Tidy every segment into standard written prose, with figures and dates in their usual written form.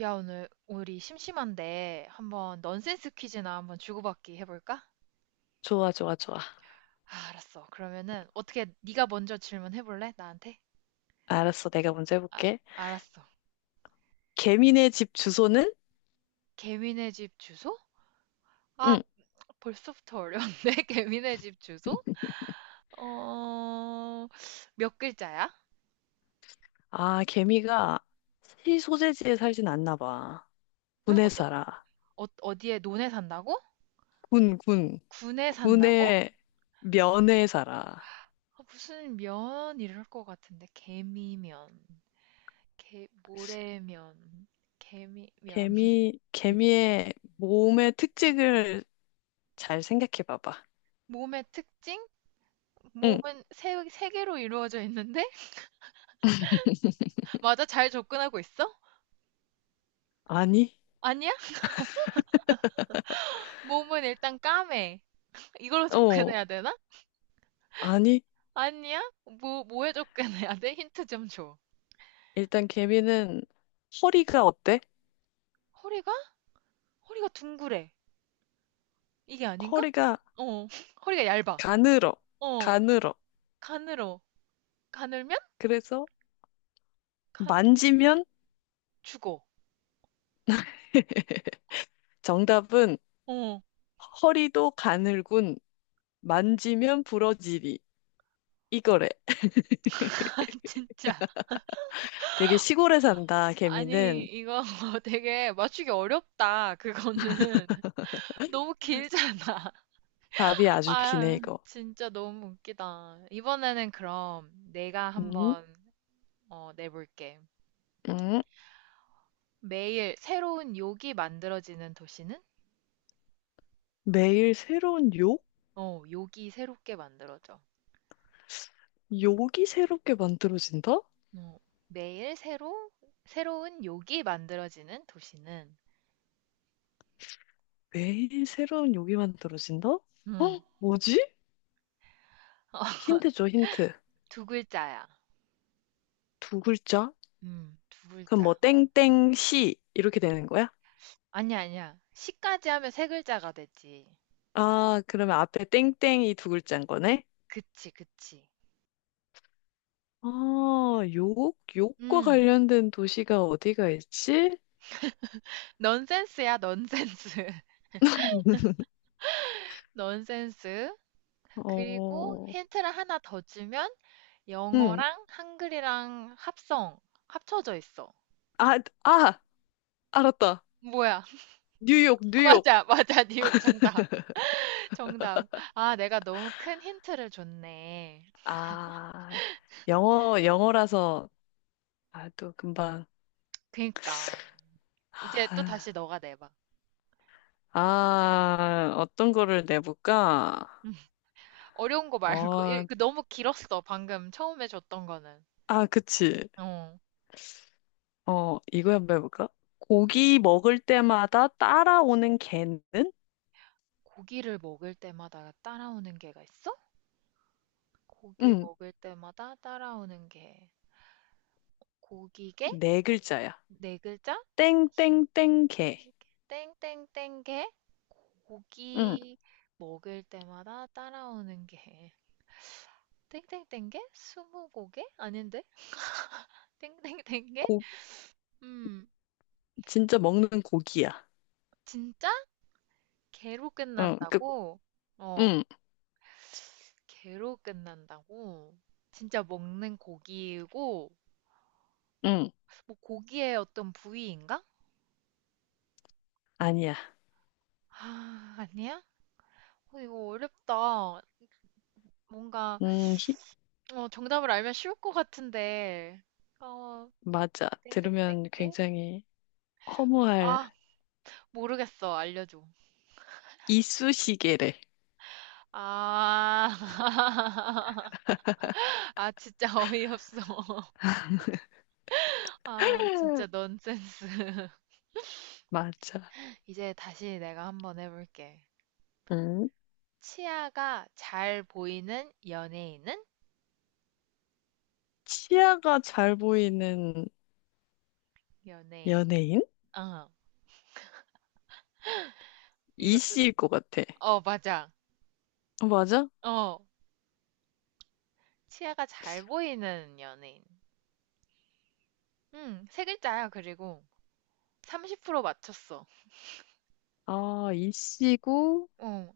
야, 오늘 우리 심심한데 한번 넌센스 퀴즈나 한번 주고받기 해볼까? 좋아, 좋아, 좋아. 아, 알았어. 그러면은 어떻게 네가 먼저 질문해볼래? 나한테? 알았어. 내가 먼저 아, 해볼게. 알았어. 개미네 집 주소는? 개미네 집 주소? 아, 응. 벌써부터 어려운데? 개미네 집 주소? 어, 몇 글자야? 아, 개미가 시 소재지에 살진 않나 봐. 응? 군에 어떤, 살아. 어, 어디에 논에 산다고? 군. 군에 산다고? 군의 면에 살아. 아, 무슨 면 이럴 것 같은데. 개미면, 개, 모래면, 개미면. 개미의 몸의 특징을 잘 생각해 봐봐. 몸의 특징? 응. 몸은 세 개로 이루어져 있는데? 맞아, 잘 접근하고 있어? 아니? 아니야? 몸은 일단 까매. 이걸로 어, 접근해야 되나? 아니. 아니야? 뭐에 접근해야 돼? 힌트 좀 줘. 일단 개미는 허리가 어때? 허리가? 허리가 둥그래. 이게 아닌가? 허리가 어, 허리가 얇아. 가늘어. 어, 가늘어. 가늘어. 가늘면? 그래서 간, 만지면 죽어. 정답은 어, 허리도 가늘군 만지면 부러지리 이거래. 아, 진짜. 되게 시골에 산다 아니, 개미는 이거 되게 맞추기 어렵다, 그거는. 너무 길잖아. 답이 아주 기네 아, 이거. 진짜 너무 웃기다. 이번에는 그럼 내가 음, 한번 어, 내볼게. 음. 매일 새로운 욕이 만들어지는 도시는? 매일 새로운 욕? 어, 욕이 새롭게 만들어져. 욕이 새롭게 만들어진다? 어, 매일 새로, 새로운 욕이 만들어지는 도시는? 매일 새로운 욕이 만들어진다? 어? 음, 뭐지? 힌트 줘 힌트. 두 글자야. 두 글자? 두 그럼 뭐 글자. 땡땡 시 이렇게 되는 거야? 아니야, 아니야. 시까지 하면 세 글자가 되지. 아 그러면 앞에 땡땡이 두 글자인 거네? 그치, 그치. 아, 욕? 욕과 음, 관련된 도시가 어디가 있지? 넌센스야, 넌센스. 넌센스. 그리고 어, 힌트를 하나 더 주면 응. 영어랑 한글이랑 합성, 합쳐져 있어. 아, 아, 알았다. 뭐야? 뉴욕, 뉴욕. 맞아, 맞아. 뉴욕 정답. 정답. 아, 내가 너무 큰 힌트를 줬네. 아, 영어라서, 아, 또 금방. 그니까. 이제 또 다시 아, 너가 내봐. 아, 어떤 거를 내볼까? 음, 어려운 거 말고. 어, 그 너무 길었어. 방금 처음에 줬던 거는. 아, 그치. 어. 어, 이거 한번 해볼까? 고기 먹을 때마다 따라오는 개는? 고기를 먹을 때마다 따라오는 게가 있어? 고기 응, 먹을 때마다 따라오는 게. 고기게? 네 글자야. 네 글자? 땡땡땡 개. 땡땡땡 게 응, 고기 먹을 때마다 따라오는 게 땡땡땡 게 스무고개 아닌데 땡땡땡 게 고, 음, 진짜 먹는 고기야. 진짜 개로 응, 그, 끝난다고? 어, 응, 개로 끝난다고? 진짜 먹는 고기이고 응, 뭐 고기의 어떤 부위인가? 아니야. 아, 아니야? 어, 이거 어렵다. 뭔가 음, 히- 어, 정답을 알면 쉬울 것 같은데. 어, 맞아. 땡땡땡 들으면 게? 굉장히 허무할 아, 모르겠어. 알려줘. 이쑤시개래. 아, 아, 진짜 어이없어. 아, 진짜 넌센스. 맞아. 이제 다시 내가 한번 해볼게. 음. 치아가 잘 보이는 연예인은? 치아가 잘 보이는 연예인. 연예인? 어, 이것도, 이씨일 것 같아. 어, 맞아. 어, 맞아? 어, 치아가 잘 보이는 연예인. 응, 세 글자야, 그리고. 30% 맞췄어. 아, 이씨고, 어,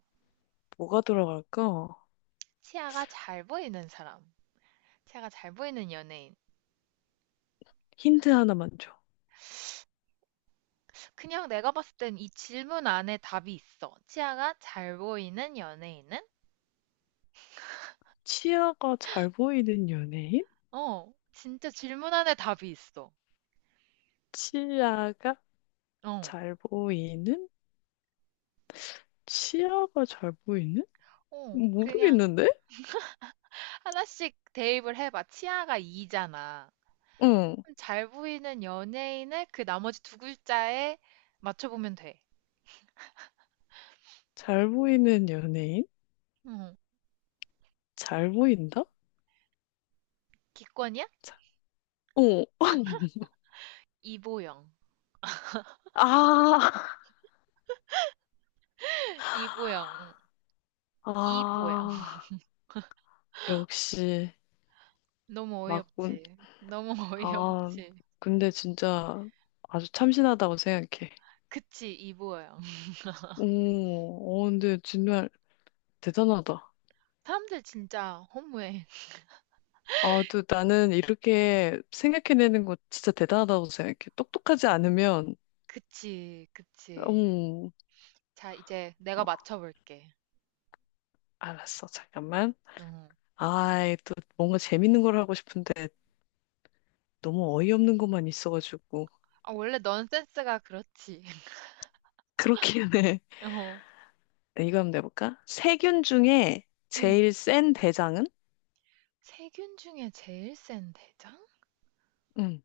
뭐가 들어갈까? 치아가 잘 보이는 사람. 치아가 잘 보이는 연예인. 힌트 하나만 줘. 그냥 내가 봤을 땐 이 질문 안에 답이 있어. 치아가 잘 보이는 연예인은? 치아가 잘 보이는 연예인? 어, 진짜 질문 안에 답이 있어. 치아가 어, 잘 보이는? 치아가 잘 보이는? 어, 그냥 모르겠는데? 하나씩 대입을 해봐. 치아가 이잖아. 응. 그럼 잘 보이는 연예인을 그 나머지 두 글자에 맞춰보면 돼. 잘 보이는 연예인? 응, 잘 보인다? 기권이야? 자, 어. 이보영. 아, 이보영. 이보영. 아, 역시, 너무 맞군. 어이없지. 너무 아, 어이없지. 근데 진짜 아주 참신하다고 생각해. 그치, 이보영. 오, 어, 근데 정말 대단하다. 사람들 진짜 허무해. 아, 또 나는 이렇게 생각해내는 거 진짜 대단하다고 생각해. 똑똑하지 않으면, 그치, 그치. 음, 자, 이제 내가 어, 맞춰볼게. 알았어. 잠깐만. 어. 아이, 또 뭔가 재밌는 걸 하고 싶은데 너무 어이없는 것만 있어가지고. 아, 원래 넌 센스가 그렇지. 그렇긴 해. 어. 이거 한번 내볼까? 세균 중에 음. 제일 센 대장은? 세균 중에 제일 센 대장? 응,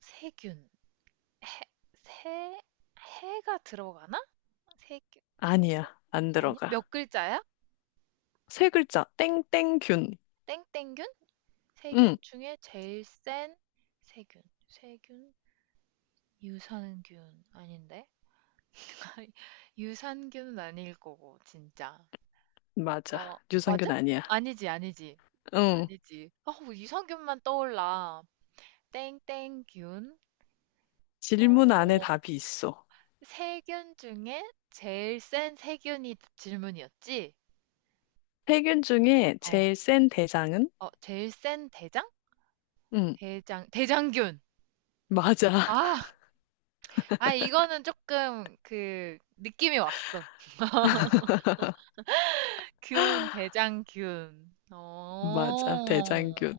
세균. 해, 세, 해가 들어가나? 세균, 세, 아니야. 안 아니야? 들어가. 몇 글자야? 세 글자, 땡땡균. 땡땡균? 세균 응, 중에 제일 센 세균. 세균? 유산균 아닌데? 유산균은 아닐 거고, 진짜. 맞아. 어, 맞아? 유산균 아니야. 아니지, 아니지. 응, 아니지. 아, 유 유산균만 떠올라. 땡땡균, 질문 안에 어, 답이 있어. 세균 중에 제일 센 세균이 질문이었지? 세균 중에 어, 제일 센 대장은? 어, 제일 센 대장? 응, 대장, 대장균. 맞아. 아, 아, 이거는 조금 그 느낌이 왔어. 균, 대장균. 어, 맞아. 대장균.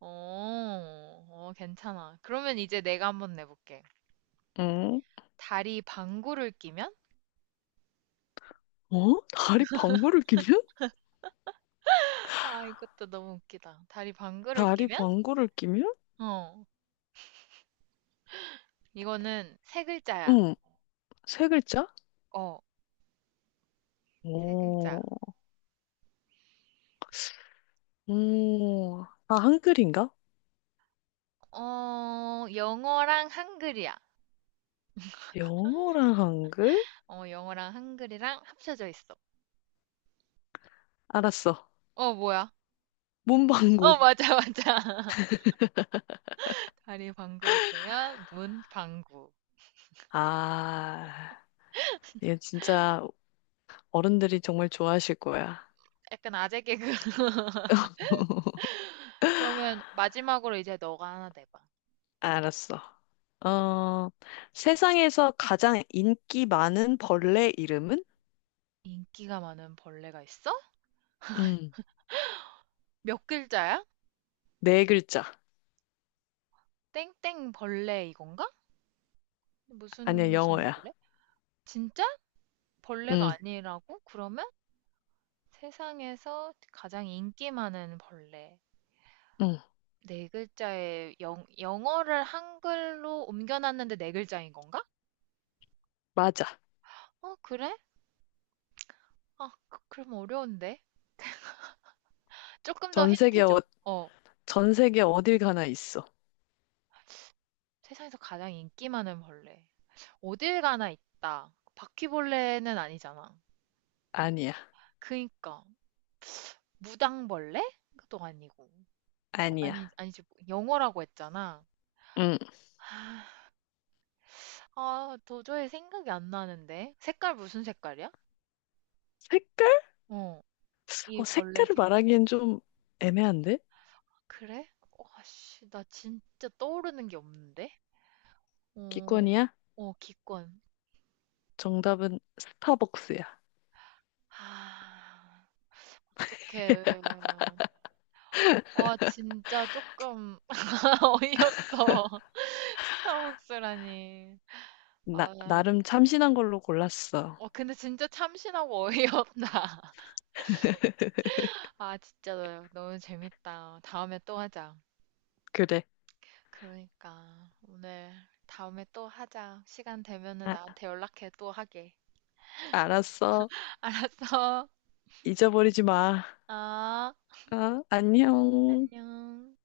어, 어, 괜찮아. 그러면 이제 내가 한번 내볼게. 응, 다리 방구를 끼면? 어? 다리 방구를 끼면? 아, 이것도 너무 웃기다. 다리 방구를 다리 끼면? 방구를 끼면? 어, 이거는 세 글자야. 응, 세 글자? 어. 세 글자. 오, 오, 아, 한글인가? 어, 영어랑 한글이야. 영어랑 한글? 어, 영어랑 한글이랑 합쳐져 있어. 알았어. 어, 뭐야? 몸방구. 어, 맞아, 맞아. 다리 방구를 끼면 문 방구. 아, 이거 진짜 어른들이 정말 좋아하실 거야. 약간 아재 개그. 그러면 마지막으로 이제 너가 하나 내봐. 알았어. 어, 세상에서 가장 인기 많은 벌레 이름은? 인기가 많은 벌레가 있어? 음, 몇 글자야? 네 글자. 땡땡 벌레 이건가? 무슨 아니야, 무슨 영어야. 벌레? 진짜? 벌레가 음, 아니라고? 그러면 세상에서 가장 인기 많은 벌레. 음, 네 글자의 영 영어를 한글로 옮겨놨는데 네 글자인 건가? 맞아. 어 그래? 아 그럼 어려운데. 조금 더 전 세계, 힌트 어, 줘. 어. 전 세계 어딜 가나 있어. 세상에서 가장 인기 많은 벌레. 어딜 가나 있다. 바퀴벌레는 아니잖아. 아니야, 그니까. 무당벌레? 그것도 아니고. 어 아니 아니야. 아니지. 영어라고 했잖아. 음, 아 아, 도저히 생각이 안 나는데. 색깔 무슨 색깔이야? 색깔? 어. 이 어, 벌레 색깔을 색깔. 말하기엔 좀 애매한데? 그래? 와, 씨, 나 진짜 떠오르는 게 없는데? 어, 기권이야? 어, 기권. 정답은 스타벅스야. 아, 어떡해. 와, 진짜 조금 어이없어. 스타벅스라니. 아, 나름 참신한 걸로 골랐어. 어, 근데 진짜 참신하고 어이없다. 아, 진짜 너무 재밌다. 다음에 또 하자. 그래. 그러니까, 오늘 다음에 또 하자. 시간 되면은 아, 나한테 연락해, 또 하게. 알았어. 알았어. 잊어버리지 마. 아, 아, 안녕. 안녕.